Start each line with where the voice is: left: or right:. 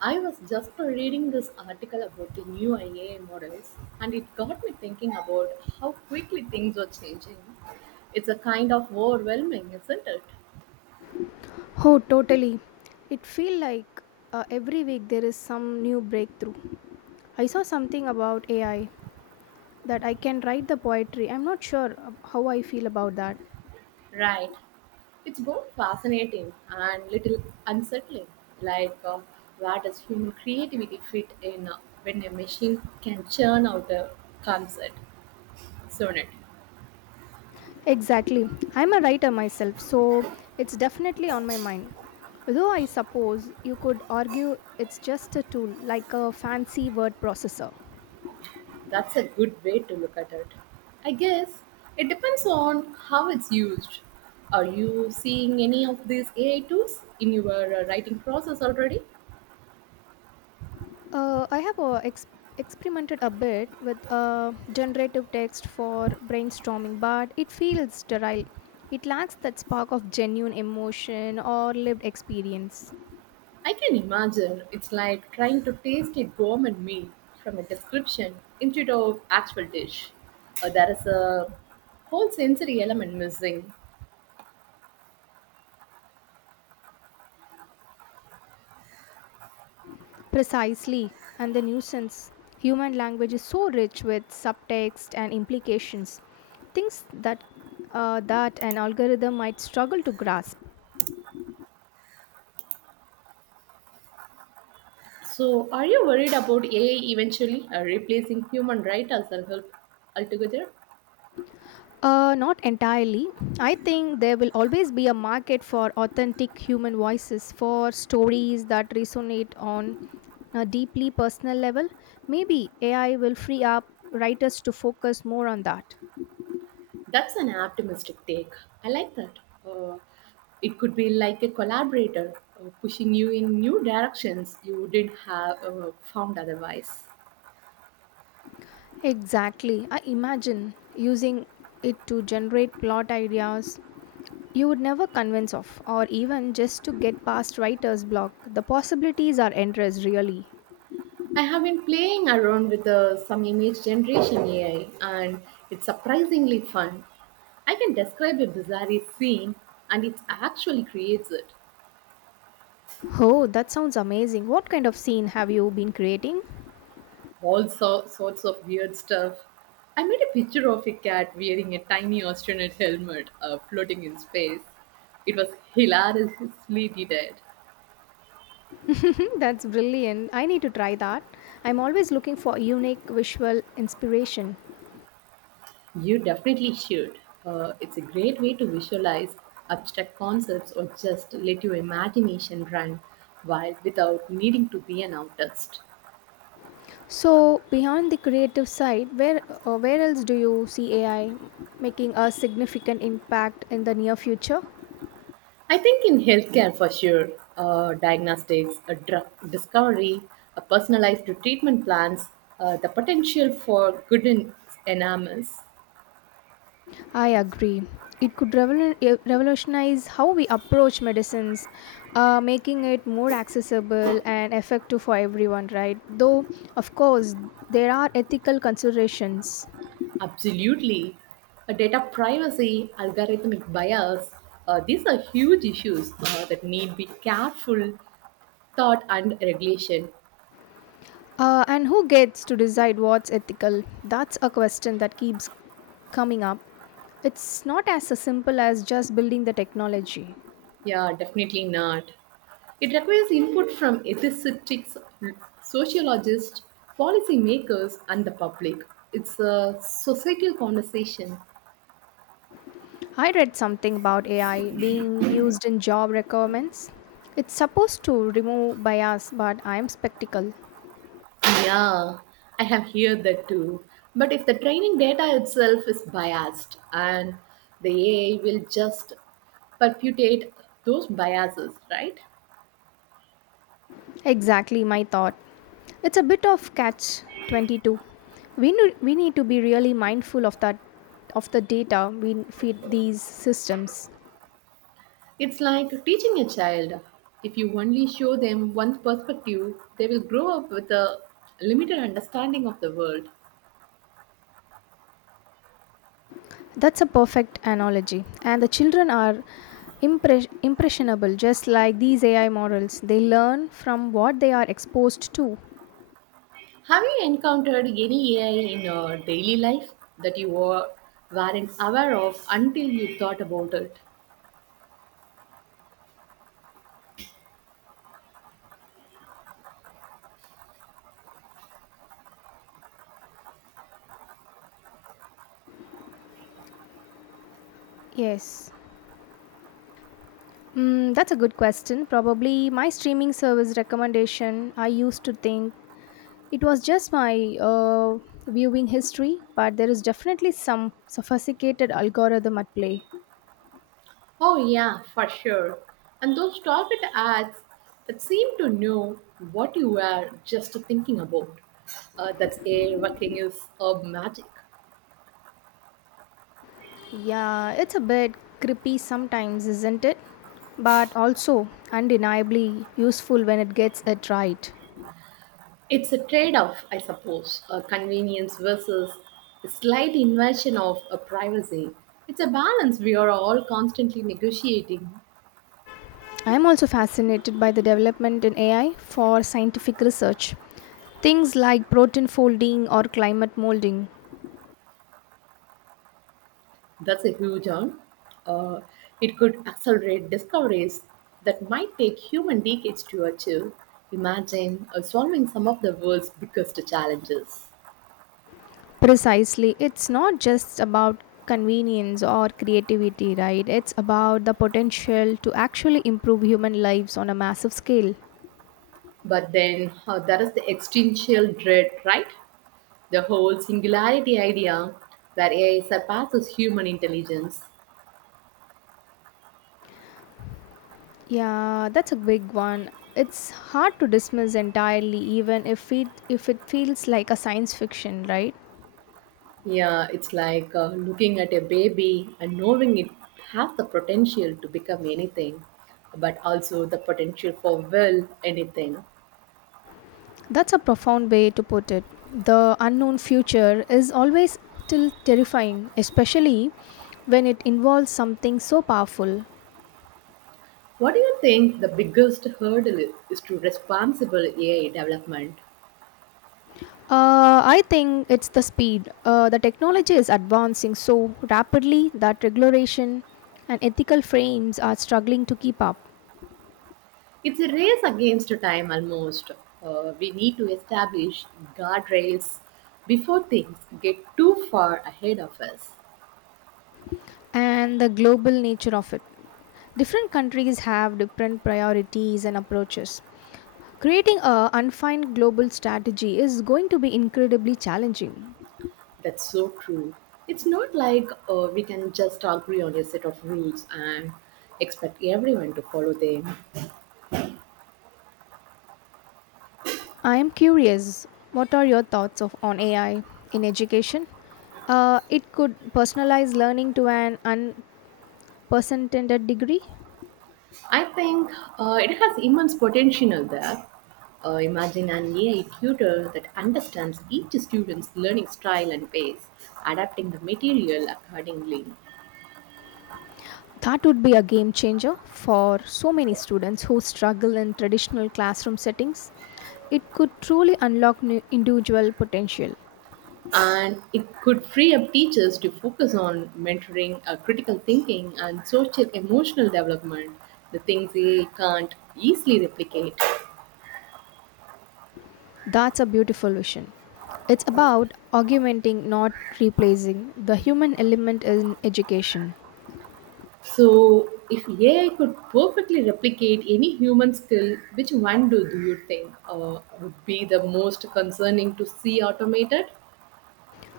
right: I was just reading this article about the new IA models, and it got me thinking about how quickly things are changing. It's a kind of overwhelming, isn't it?
left: Oh, totally. It feels like every week there is some new breakthrough. I saw something about AI that I can write the poetry. I'm not sure how I feel about that.
right: Right. It's both fascinating and little unsettling. Like, where does human creativity fit in when a machine can churn out a concert sonnet?
left: Exactly. I'm a writer myself, so it's definitely on my mind. Though I suppose you could argue it's just a tool like a fancy word processor.
right: That's a good way to look at it. I guess it depends on how it's used. Are you seeing any of these AI tools in your writing process already?
left: I have experimented a bit with generative text for brainstorming, but it feels sterile. It lacks that spark of genuine emotion or lived experience.
right: I can imagine it's like trying to taste a gourmet meal from a description instead of actual dish. There is a whole sensory element missing.
left: Precisely, and the nuisance. Human language is so rich with subtext and implications, things that an algorithm might struggle to grasp.
right: So, are you worried about AI eventually replacing human writers and help altogether?
left: Not entirely. I think there will always be a market for authentic human voices, for stories that resonate on a deeply personal level. Maybe AI will free up writers to focus more on that.
right: That's an optimistic take. I like that. Uh, it could be like a collaborator pushing you in new directions you didn't have found otherwise.
left: Exactly. I imagine using it to generate plot ideas you would never convince of, or even just to get past writer's block. The possibilities are endless, really.
right: I have been playing around with some image generation AI, and it's surprisingly fun. I can describe a bizarre scene, and it actually creates it.
left: Oh, that sounds amazing. What kind of scene have you been creating?
right: All sorts of weird stuff. I made a picture of a cat wearing a tiny astronaut helmet floating in space. It was hilariously detailed.
left: That's brilliant. I need to try that. I'm always looking for unique visual inspiration.
right: You definitely should. It's a great way to visualize abstract concepts or just let your imagination run wild without needing to be an artist.
left: So, beyond the creative side, where else do you see AI making a significant impact in the near future?
right: I think in healthcare for sure, diagnostics, a drug discovery, a personalized treatment plans, the potential for good and enormous.
left: I agree. It could revolutionize how we approach medicines, making it more accessible and effective for everyone, right? Though, of course, there are ethical considerations.
right: Absolutely. A data privacy, algorithmic bias, these are huge issues that need be careful thought and regulation.
left: And who gets to decide what's ethical? That's a question that keeps coming up. It's not as simple as just building the technology.
right: Yeah, definitely not. It requires input from ethicists, sociologists, policymakers, and the public. It's a societal conversation.
left: I read something about AI being used in job requirements. It's supposed to remove bias, but I'm skeptical.
right: Yeah, I have heard that too. But if the training data itself is biased and the AI will just perpetuate those biases, right?
left: Exactly my thought. It's a bit of catch 22. We need to be really mindful of that of the data we feed these systems.
right: It's like teaching a child. If you only show them one perspective, they will grow up with a limited understanding of the world.
left: That's a perfect analogy. And the children are impressionable, just like these AI models. They learn from what they are exposed to.
right: Have you encountered any AI in your daily life that weren't aware of until you thought about it?
left: Yes. Mm, that's a good question. Probably my streaming service recommendation, I used to think it was just my viewing history, but there is definitely some sophisticated algorithm at play.
right: Oh, yeah, for sure. And those target ads that seem to know what you were just thinking about. That's AI working is magic.
left: Yeah, it's a bit creepy sometimes, isn't it? But also undeniably useful when it gets it right.
right: It's a trade off, I suppose, a convenience versus a slight invasion of a privacy. It's a balance we are all constantly negotiating.
left: I'm also fascinated by the development in AI for scientific research. Things like protein folding or climate molding.
right: That's a huge one. Uh, it could accelerate discoveries that might take human decades to achieve. Imagine solving some of the world's biggest challenges.
left: Precisely, it's not just about convenience or creativity, right? It's about the potential to actually improve human lives on a massive scale.
right: But then, that is the existential dread, right? The whole singularity idea that AI surpasses human intelligence.
left: Yeah, that's a big one. It's hard to dismiss entirely, even if it feels like a science fiction, right?
right: Yeah, it's like looking at a baby and knowing it has the potential to become anything, but also the potential for well anything.
left: That's a profound way to put it. The unknown future is always still terrifying, especially when it involves something so powerful.
right: What do you think the biggest hurdle is to responsible AI development?
left: I think it's the speed. The technology is advancing so rapidly that regulation and ethical frames are struggling to keep up,
right: It's a race against time almost. We need to establish guardrails before things get too far ahead of us.
left: and the global nature of it. Different countries have different priorities and approaches. Creating a unfined global strategy is going to be incredibly challenging.
right: That's so true. It's not like we can just agree on a set of rules and expect everyone to follow them.
left: I am curious, what are your thoughts of, on AI in education? It could personalize learning to an unprecedented degree.
right: I think it has immense potential there. Imagine an AI tutor that understands each student's learning style and pace, adapting the material accordingly.
left: That would be a game changer for so many students who struggle in traditional classroom settings. It could truly unlock new individual potential.
right: And it could free up teachers to focus on mentoring, critical thinking, and social emotional development, the things they can't easily replicate.
left: That's a beautiful vision. It's about augmenting, not replacing, the human element in education.
right: So, if AI could perfectly replicate any human skill, which one do you think would be the most concerning to see automated?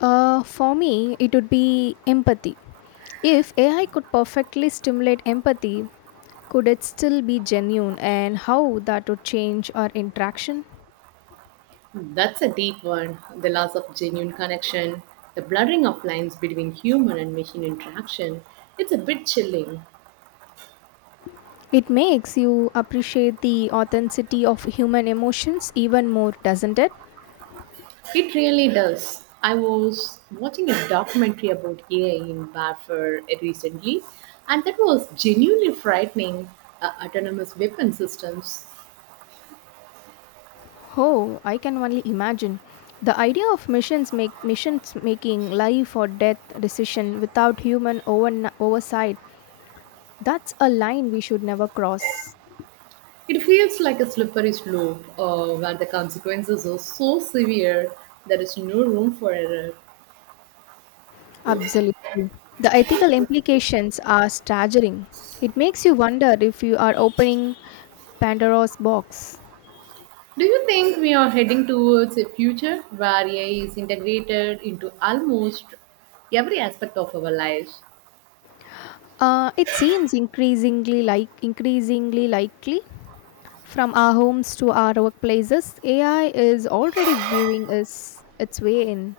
left: For me, it would be empathy. If AI could perfectly stimulate empathy, could it still be genuine and how that would change our interaction?
right: Hmm, that's a deep one. The loss of genuine connection, the blurring of lines between human and machine interaction. It's a bit chilling.
left: It makes you appreciate the authenticity of human emotions even more, doesn't it?
right: It really does. I was watching a documentary about AI in warfare recently, and that was genuinely frightening. Autonomous weapon systems.
left: Oh, I can only imagine. The idea of missions making life or death decision without oversight. That's a line we should never cross.
right: It feels like a slippery slope where the consequences are so severe there is no room for error.
left: Absolutely. The ethical implications are staggering. It makes you wonder if you are opening Pandora's box.
right: Do you think we are heading towards a future where AI is integrated into almost every aspect of our lives?
left: It seems increasingly likely. From our homes to our workplaces, AI is already viewing us its way in.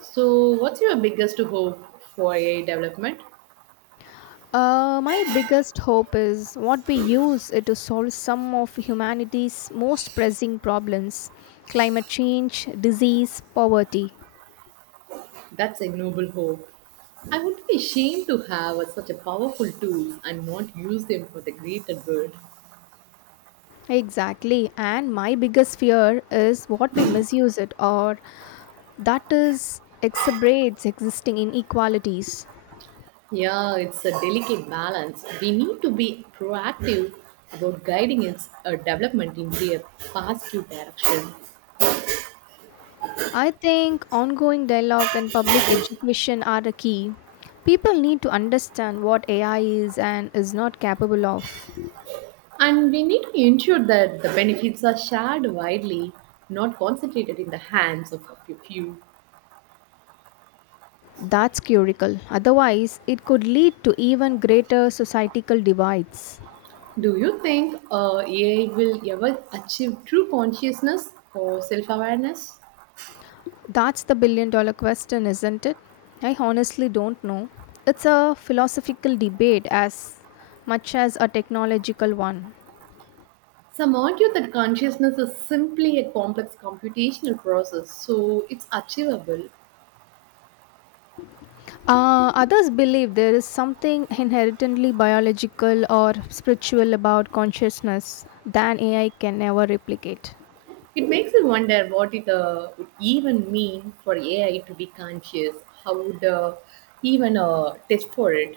right: So, what's your biggest hope for AI development?
left: My biggest hope is what we use it to solve some of humanity's most pressing problems climate change, disease, poverty.
right: That's a noble hope. I would be ashamed to have such a powerful tool and not use them for the greater good.
left: Exactly, and my biggest fear is what we misuse it or that is exacerbates existing inequalities.
right: Yeah, it's a delicate balance. We need to be proactive about guiding its development into a positive direction.
left: I think ongoing dialogue and public education are the key. People need to understand what AI is and is not capable of.
right: And we need to ensure that the benefits are shared widely, not concentrated in the hands of a few.
left: That's curical. Otherwise, it could lead to even greater societal divides.
right: Do you think AI will ever achieve true consciousness or self awareness?
left: That's the billion dollar question, isn't it? I honestly don't know. It's a philosophical debate as much as a technological one.
right: Some argue that consciousness is simply a complex computational process, so it's achievable.
left: Others believe there is something inherently biological or spiritual about consciousness than AI can ever replicate.
right: It makes me wonder what it would even mean for AI to be conscious. How would even test for it?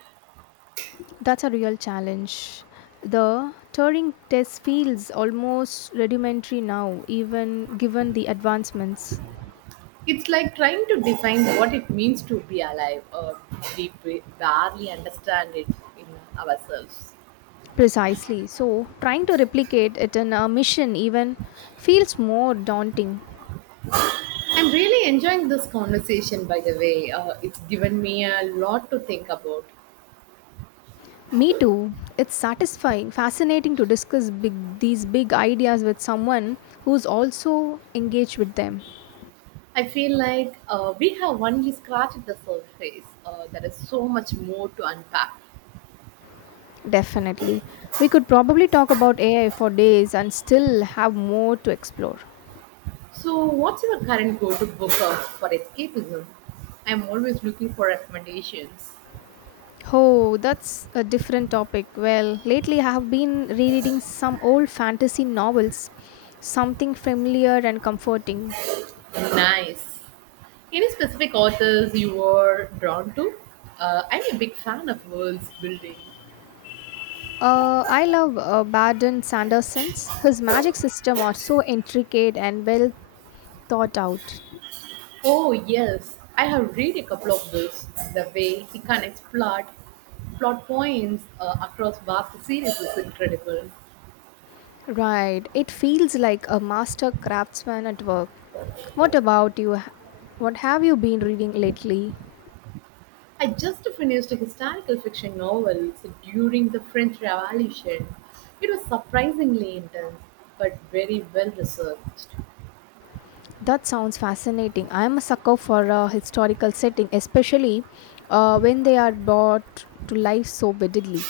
left: That's a real challenge. The Turing test feels almost rudimentary now, even given the advancements.
right: It's like trying to define what it means to be alive. We barely understand it in ourselves.
left: Precisely. So, trying to replicate it in a mission even feels more daunting.
right: I'm really enjoying this conversation, by the way. It's given me a lot to think about.
left: Me too. It's satisfying, fascinating to discuss these big ideas with someone who's also engaged with them.
right: I feel like we have only scratched the surface. There is so much more to unpack.
left: Definitely. We could probably talk about AI for days and still have more to explore.
right: So, what's your current go-to book out for escapism? I'm always looking for recommendations.
left: Oh, that's a different topic. Well, lately I have been rereading some old fantasy novels, something familiar and comforting.
right: Nice. Any specific authors you were drawn to? I'm a big fan of worlds building.
left: I love Baden Sanderson's. His magic system are so intricate and well thought out.
right: Oh yes, I have read a couple of those. The way he connects plot points across vast series is incredible.
left: Right, it feels like a master craftsman at work. What about you? What have you been reading lately?
right: I just finished a historical fiction novel set during the French Revolution. It was surprisingly intense, but very well researched.
left: That sounds fascinating. I am a sucker for a historical setting, especially when they are brought to life so vividly.